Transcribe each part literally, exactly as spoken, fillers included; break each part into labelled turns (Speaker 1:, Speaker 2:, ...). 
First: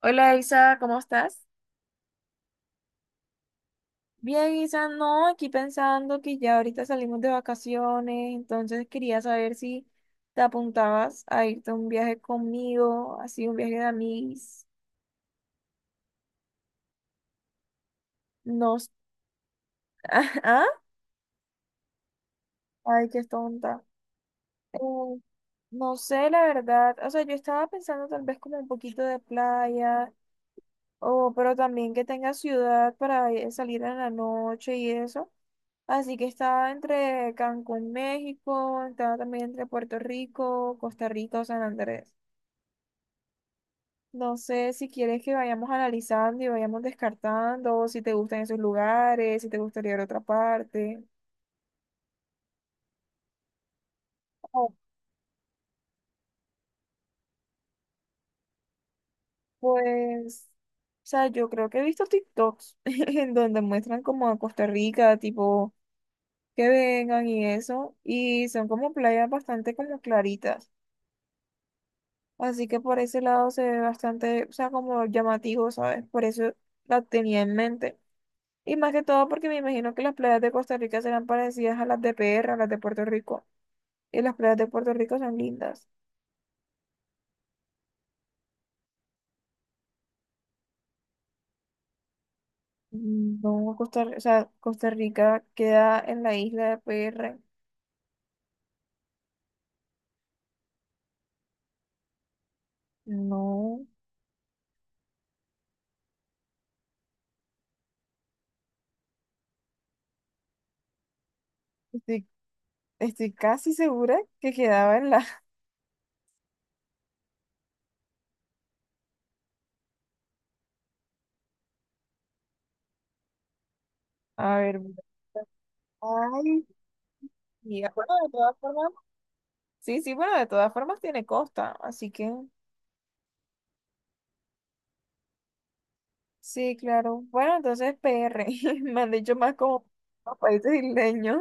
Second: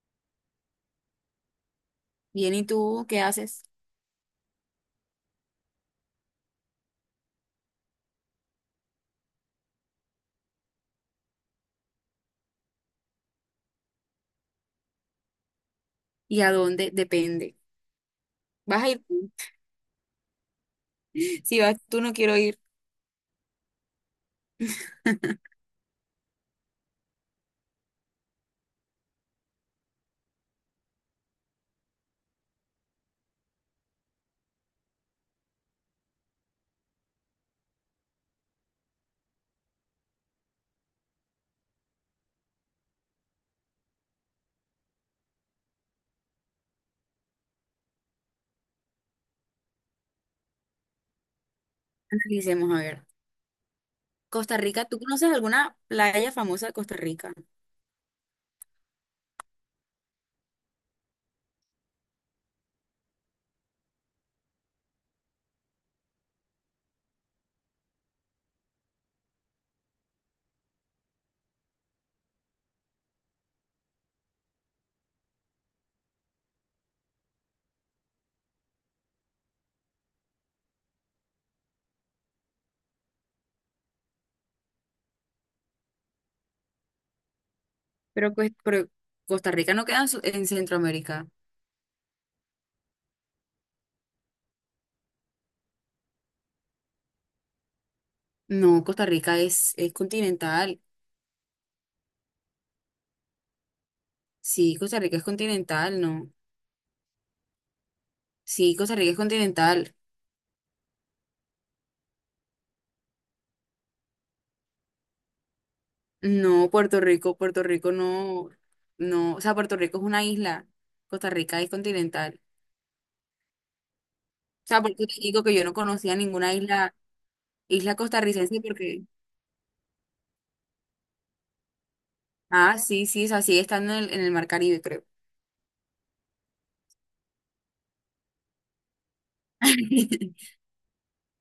Speaker 1: Hola Isa, ¿cómo estás?
Speaker 2: Bien, ¿y tú qué haces?
Speaker 1: Bien, Isa, no, aquí pensando que ya ahorita salimos de vacaciones, entonces quería saber si te apuntabas a irte a un viaje conmigo, así un viaje de amigos.
Speaker 2: ¿Y a dónde? Depende.
Speaker 1: No,
Speaker 2: ¿Vas
Speaker 1: s-
Speaker 2: a ir tú?
Speaker 1: ¿ah?
Speaker 2: Si vas tú, no quiero ir.
Speaker 1: Ay, qué tonta. Eh, no sé, la verdad, o sea, yo estaba pensando tal vez como un poquito de playa, o, pero también que tenga ciudad para ir- salir en la noche y eso. Así que está entre Cancún, México, está también entre Puerto Rico, Costa Rica o San Andrés. No sé si quieres que vayamos analizando y vayamos descartando, si te gustan esos lugares, si te gustaría ir a otra parte.
Speaker 2: Analicemos, a ver. Costa
Speaker 1: Oh,
Speaker 2: Rica, ¿tú conoces alguna playa famosa de Costa Rica?
Speaker 1: pues, o sea, yo creo que he visto TikToks en donde muestran como a Costa Rica, tipo, que vengan y eso, y son como playas bastante como claritas. Así que por ese lado se ve bastante, o sea, como llamativo, ¿sabes? Por eso la tenía en mente. Y más que todo porque me imagino que las playas de Costa Rica serán parecidas a las de P R, a las de Puerto Rico. Y las playas de Puerto Rico son lindas.
Speaker 2: Pero, pues, pero Costa Rica no queda en, Su- en Centroamérica.
Speaker 1: Mm, no, Costa, o sea, Costa Rica queda en la isla de P R.
Speaker 2: No, Costa Rica es, es continental.
Speaker 1: No,
Speaker 2: Sí, Costa Rica es continental, no. Sí, Costa Rica es continental.
Speaker 1: estoy, estoy casi segura que quedaba en la...
Speaker 2: No, Puerto Rico, Puerto Rico no, no. O sea, Puerto Rico es una isla. Costa Rica es continental.
Speaker 1: A
Speaker 2: O
Speaker 1: ver,
Speaker 2: sea, por eso te digo que yo no conocía ninguna
Speaker 1: ay,
Speaker 2: isla
Speaker 1: mira,
Speaker 2: Isla
Speaker 1: bueno, de todas
Speaker 2: costarricense
Speaker 1: formas,
Speaker 2: porque,
Speaker 1: sí, sí, bueno, de todas formas tiene costa, así que...
Speaker 2: ah, sí, sí, es así, estando en el, en el Mar Caribe, creo.
Speaker 1: Sí, claro. Bueno, entonces P R, me han dicho más como los países isleños.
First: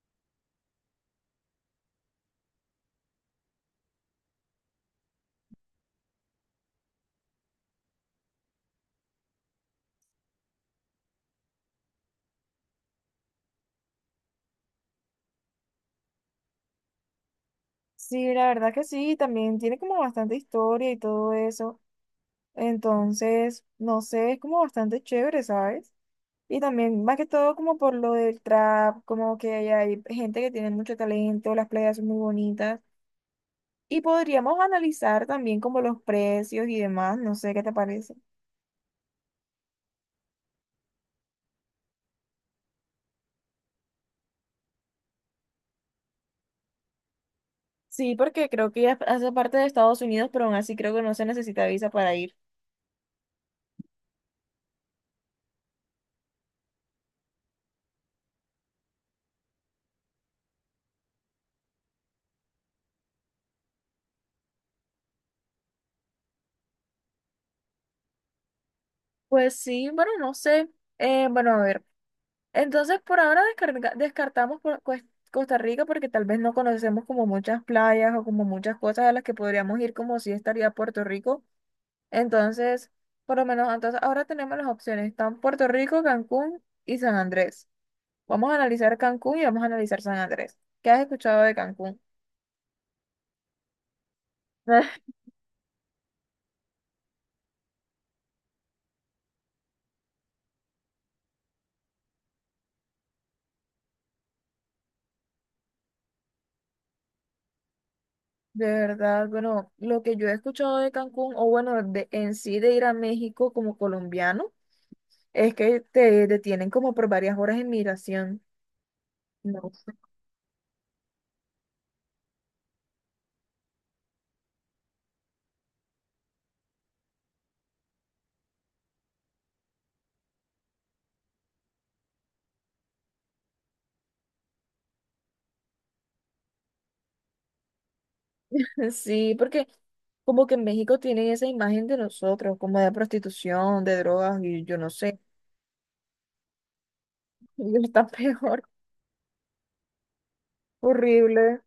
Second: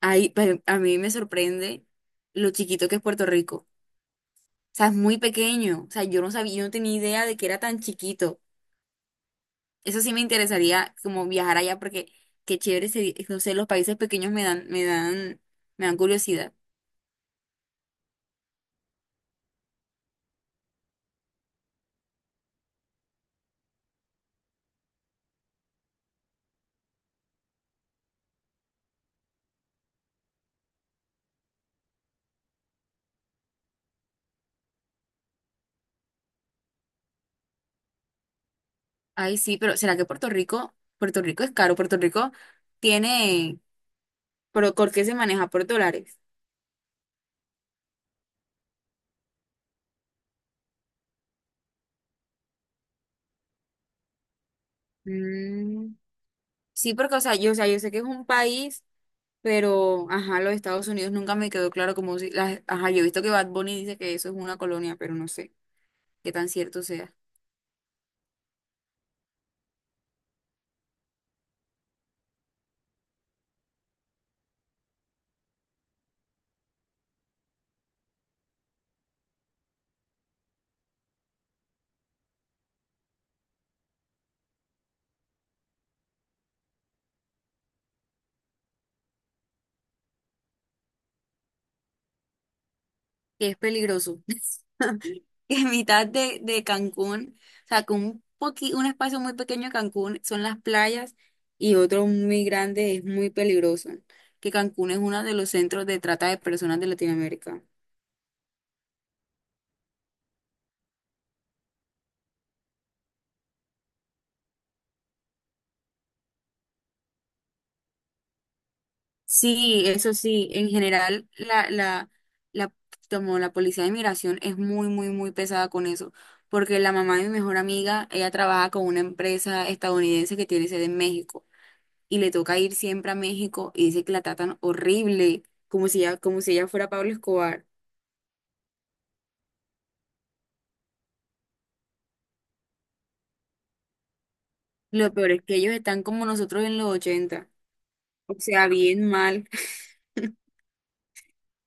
Speaker 2: Ahí, pero a mí me sorprende lo chiquito que es Puerto Rico. O sea, es muy pequeño. O sea, yo no sabía, yo no tenía idea de que era tan chiquito. Eso sí me interesaría como viajar allá porque qué chévere sería, no sé, los países pequeños me dan, me dan, me dan curiosidad.
Speaker 1: Sí, la verdad que sí, también tiene como bastante historia y todo eso. Entonces, no sé, es como bastante chévere, ¿sabes? Y también, más que todo, como por lo del trap, como que hay, hay gente que tiene mucho talento, las playas son muy bonitas. Y podríamos analizar también como los precios y demás, no sé qué te parece.
Speaker 2: Ay, sí, pero ¿será que Puerto Rico, Puerto Rico es caro? Puerto Rico tiene, pero ¿por qué se maneja por dólares?
Speaker 1: Sí, porque creo que ya hace parte de Estados Unidos, pero aún así creo que no se necesita visa para ir.
Speaker 2: Mm, sí, porque, o sea, yo, o sea, yo sé que es un país. Pero, ajá, los Estados Unidos nunca me quedó claro como si, las- ajá, yo he visto que Bad Bunny dice que eso es una colonia, pero no sé qué tan cierto sea.
Speaker 1: Pues sí, bueno, no sé. Eh, bueno, a ver. Entonces, por ahora descarga- descartamos por cues- Costa Rica porque tal vez no conocemos como muchas playas o como muchas cosas a las que podríamos ir como si estaría Puerto Rico. Entonces, por lo menos, entonces ahora tenemos las opciones. Están Puerto Rico, Cancún y San Andrés. Vamos a analizar Cancún y vamos a analizar San Andrés. ¿Qué has escuchado de Cancún?
Speaker 2: Que es peligroso.
Speaker 1: Ah,
Speaker 2: Que en mitad de, de Cancún, o sea, que un poqui, un espacio muy pequeño de Cancún son las playas y otro muy grande es muy peligroso. Que Cancún es uno de los centros de trata de personas de Latinoamérica.
Speaker 1: de verdad, bueno, lo que yo he escuchado de Cancún, o bueno, de, en sí de ir a México como colombiano, es que te detienen como por varias horas en migración. No.
Speaker 2: Sí, eso sí, en general la, la, la, como la policía de inmigración es muy, muy, muy pesada con eso, porque la mamá de mi mejor amiga, ella trabaja con una empresa estadounidense que tiene sede en México y le toca ir siempre a México y dice que la tratan horrible, como si ella, como si ella fuera Pablo Escobar.
Speaker 1: Sí, porque como que en México tienen esa imagen de nosotros, como de prostitución, de drogas, y yo no
Speaker 2: Lo
Speaker 1: sé,
Speaker 2: peor es que ellos están como nosotros en los ochenta,
Speaker 1: ellos están
Speaker 2: o
Speaker 1: peor,
Speaker 2: sea, bien mal.
Speaker 1: horrible.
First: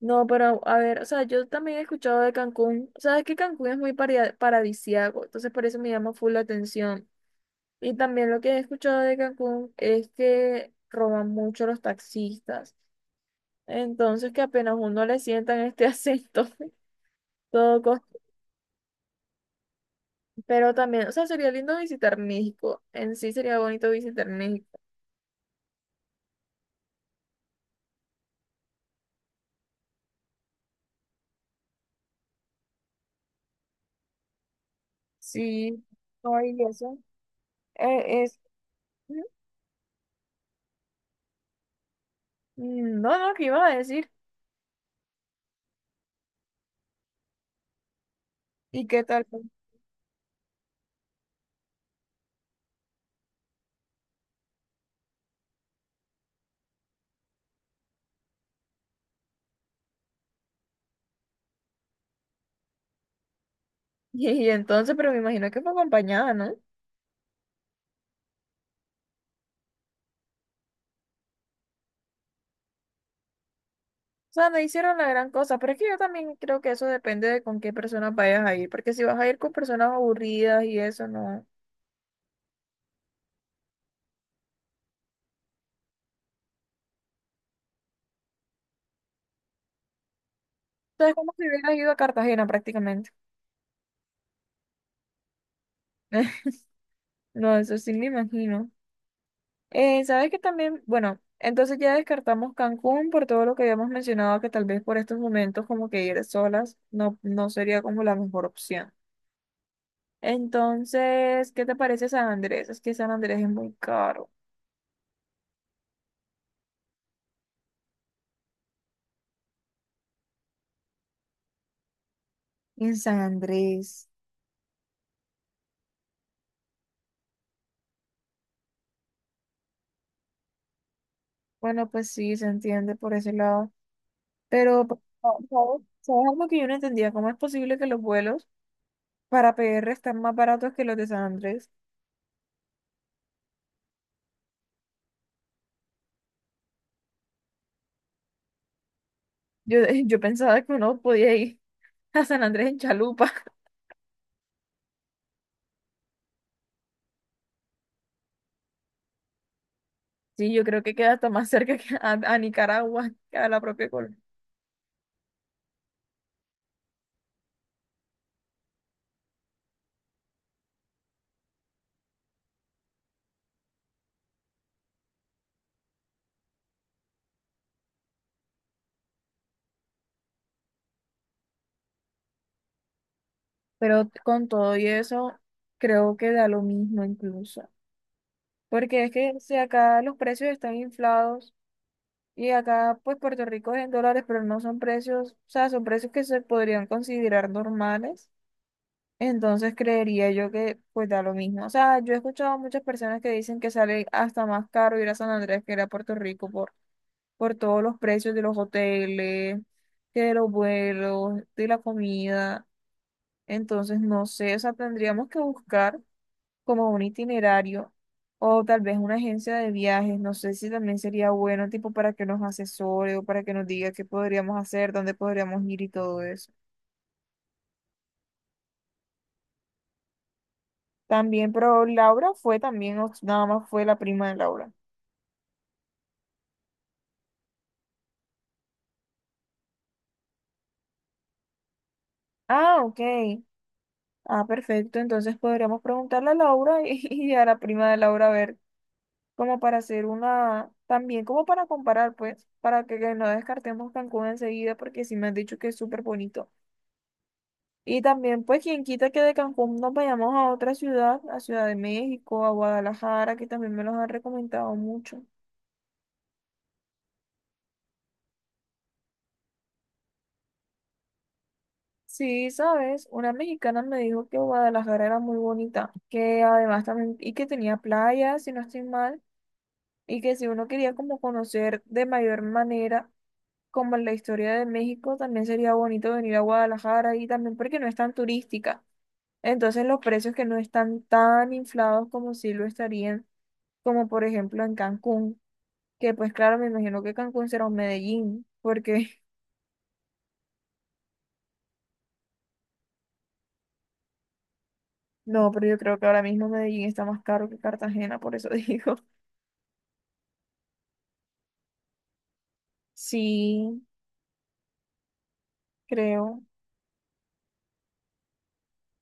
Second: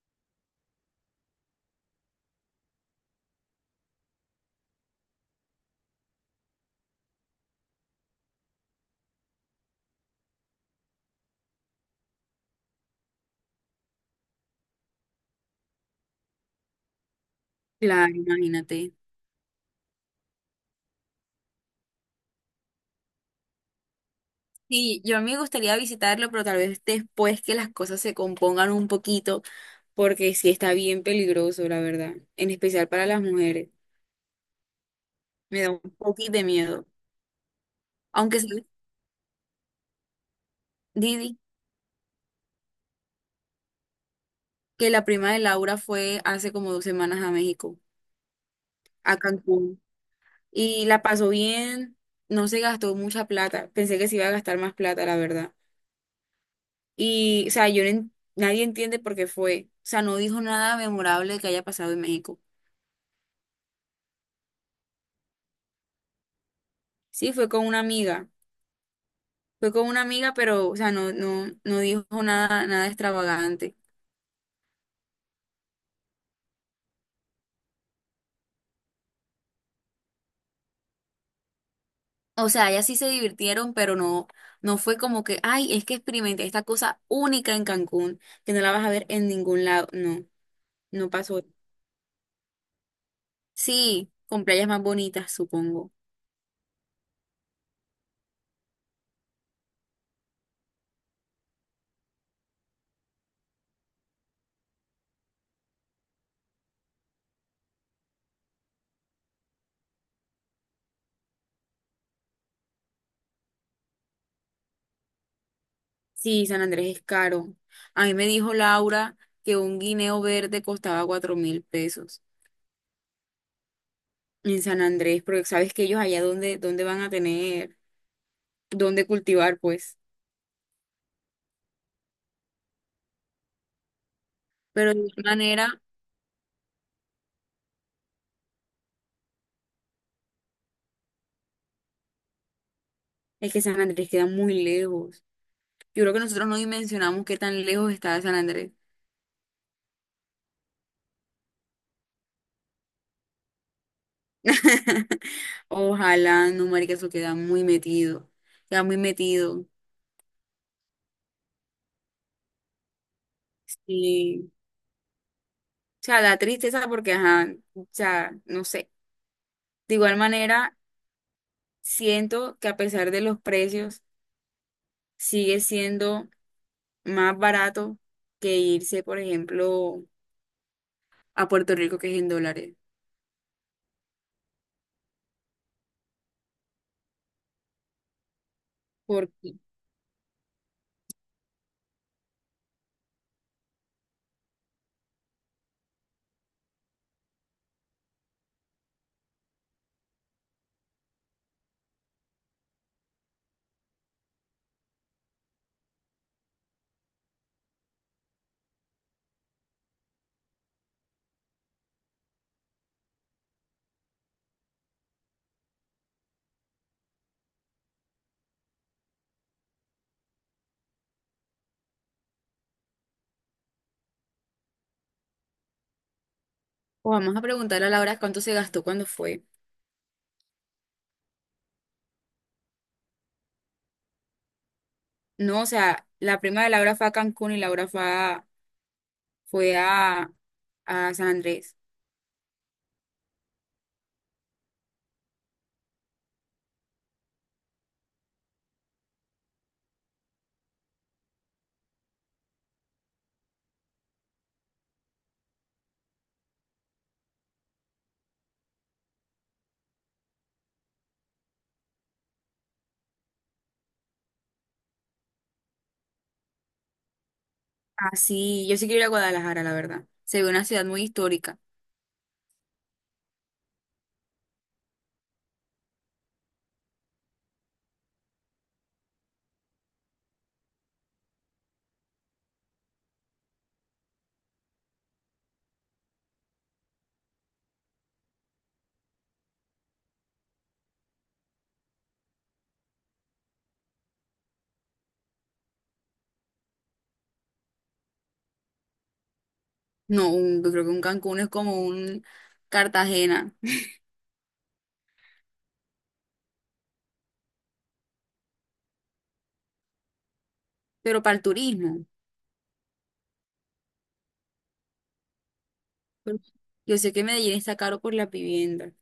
Speaker 1: No, pero a ver, o sea, yo también he escuchado de Cancún, sabes que Cancún es muy paria- paradisíaco, entonces por eso me llama full la atención. Y también lo que he escuchado de Cancún es que roban mucho los taxistas. Entonces que apenas uno le sientan este acento, todo cos-
Speaker 2: Claro, imagínate.
Speaker 1: Pero también, o sea, sería lindo visitar México. En sí sería bonito visitar México.
Speaker 2: Sí, yo a mí me gustaría visitarlo, pero tal vez después que las cosas se compongan un poquito, porque sí está bien peligroso, la verdad, en especial para las mujeres. Me da
Speaker 1: Sí,
Speaker 2: un poquito
Speaker 1: no,
Speaker 2: de
Speaker 1: y
Speaker 2: miedo.
Speaker 1: eso. eh, es...
Speaker 2: Aunque sí, Didi,
Speaker 1: Mm, no, no, ¿qué iba a decir?
Speaker 2: que la prima de Laura fue hace como dos semanas a México,
Speaker 1: ¿Y qué
Speaker 2: a
Speaker 1: tal?
Speaker 2: Cancún, y la pasó bien, no se gastó mucha plata. Pensé que se iba a gastar más plata, la verdad. Y, o sea, yo no en- nadie entiende por qué fue. O sea, no dijo nada memorable que haya pasado en México.
Speaker 1: Y, entonces, pero me imagino que fue acompañada, ¿no? O
Speaker 2: Sí, fue con una amiga. Fue con una amiga, pero, o sea, no, no, no dijo nada, nada extravagante.
Speaker 1: sea, no hicieron la gran cosa, pero es que yo también creo que eso depende de con qué personas vayas a ir, porque si vas a ir con personas aburridas y eso, no.
Speaker 2: O sea, ellas sí se divirtieron, pero no, no fue como que, ay, es que experimenté esta cosa única en Cancún, que no la vas a ver en ningún lado. No, no
Speaker 1: Entonces, como si
Speaker 2: pasó.
Speaker 1: hubieran ido a Cartagena prácticamente.
Speaker 2: Sí, con playas más bonitas, supongo.
Speaker 1: No, eso sí me imagino. Eh, ¿sabes que también? Bueno, entonces ya descartamos Cancún por todo lo que habíamos mencionado, que tal vez por estos momentos como que ir solas no, no sería como la mejor opción. Entonces, ¿qué te parece San Andrés? Es que San Andrés es muy caro.
Speaker 2: Sí, San Andrés es caro. A mí me dijo Laura que un guineo verde costaba cuatro mil pesos
Speaker 1: En San Andrés.
Speaker 2: en San Andrés, porque sabes que ellos allá donde, donde, van a tener, donde cultivar, pues.
Speaker 1: Bueno, pues sí, se entiende por ese lado. Pero,
Speaker 2: Pero
Speaker 1: pa-
Speaker 2: de igual
Speaker 1: ¿sabes?
Speaker 2: manera,
Speaker 1: ¿Sabes algo que yo no entendía? ¿Cómo es posible que los vuelos para P R están más baratos que los de San Andrés?
Speaker 2: es que San Andrés queda muy lejos. Yo creo que nosotros no dimensionamos qué tan lejos está de San Andrés.
Speaker 1: Yo, yo pensaba que uno podía ir a San Andrés en chalupa.
Speaker 2: Ojalá, no, marica, eso queda muy metido. Queda muy metido.
Speaker 1: Sí, yo creo que queda hasta más cerca que a, a Nicaragua, que a la propia Colombia.
Speaker 2: Sí. O sea, da tristeza porque, ajá, o sea, no sé. De igual manera, siento que a pesar de los precios, sigue siendo más barato que irse, por ejemplo, a Puerto Rico, que es en dólares.
Speaker 1: Pero con todo y eso, creo que da lo mismo incluso. Porque es que si
Speaker 2: Porque,
Speaker 1: acá los precios están inflados y acá pues Puerto Rico es en dólares, pero no son precios, o sea, son precios que se podrían considerar normales. Entonces creería yo que pues da lo mismo. O sea, yo he escuchado a muchas personas que dicen que sale hasta más caro ir a San Andrés que ir a Puerto Rico por por todos los precios de los hoteles, que de los vuelos, de la comida. Entonces, no sé, o sea, tendríamos que buscar como un itinerario o tal vez una agencia de viajes. No sé si también sería bueno, tipo, para que nos asesore o para que nos diga qué podríamos hacer, dónde podríamos ir y todo eso.
Speaker 2: o vamos a preguntarle a Laura cuánto se gastó cuando fue.
Speaker 1: También, pero Laura fue también, o nada más fue la prima de Laura.
Speaker 2: No, o sea, la prima de Laura fue a Cancún y Laura fue a, fue a, a San Andrés.
Speaker 1: Ah, ok. Ah, perfecto. Entonces podríamos preguntarle a Laura y, y a la prima de Laura a ver. Como para hacer una, también como para comparar, pues, para que, que no descartemos Cancún enseguida, porque sí me han dicho que es súper bonito. Y también, pues, quien quita que de Cancún nos vayamos a otra ciudad, a Ciudad de México, a Guadalajara, que también me los han recomendado mucho.
Speaker 2: Ah, sí, yo sí quiero ir a Guadalajara, la verdad. Se ve una ciudad muy histórica.
Speaker 1: Sí, sabes, una mexicana me dijo que Guadalajara era muy bonita, que además también, y que tenía playas, si no estoy mal, y que si uno quería como conocer de mayor manera, como en la historia de México, también sería bonito venir a Guadalajara y también porque no es tan turística. Entonces los precios que no están tan inflados como si lo estarían, como por ejemplo en Cancún, que pues claro, me imagino que Cancún será un Medellín, porque
Speaker 2: No, un- yo creo que un Cancún es como un Cartagena,
Speaker 1: no, pero yo creo que ahora mismo Medellín está más caro que Cartagena, por eso digo.
Speaker 2: pero para el turismo.
Speaker 1: Sí,
Speaker 2: Pero
Speaker 1: creo.
Speaker 2: Yo sé que Medellín está caro por las viviendas.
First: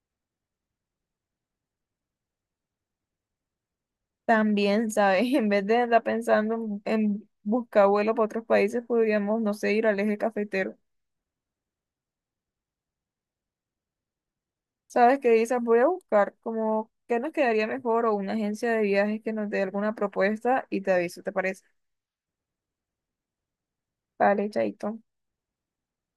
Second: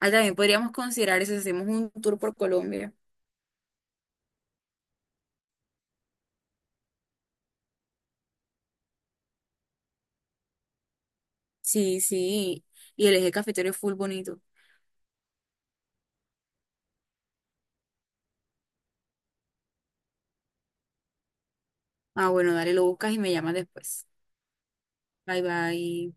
Speaker 2: Ah, también podríamos considerar eso, si hacemos un tour por Colombia.
Speaker 1: También, ¿sabes? En vez de andar pensando en, en buscar vuelo para otros países, podríamos, no sé, ir al eje cafetero.
Speaker 2: Sí, sí. Y el eje cafetero es full bonito.
Speaker 1: ¿Sabes qué dices? Voy a buscar como qué nos quedaría mejor o una agencia de viajes que nos dé alguna propuesta y te aviso, ¿te parece?
Speaker 2: Ah, bueno, dale, lo buscas y me llamas después.
Speaker 1: Vale, chaito.
Speaker 2: Bye, bye.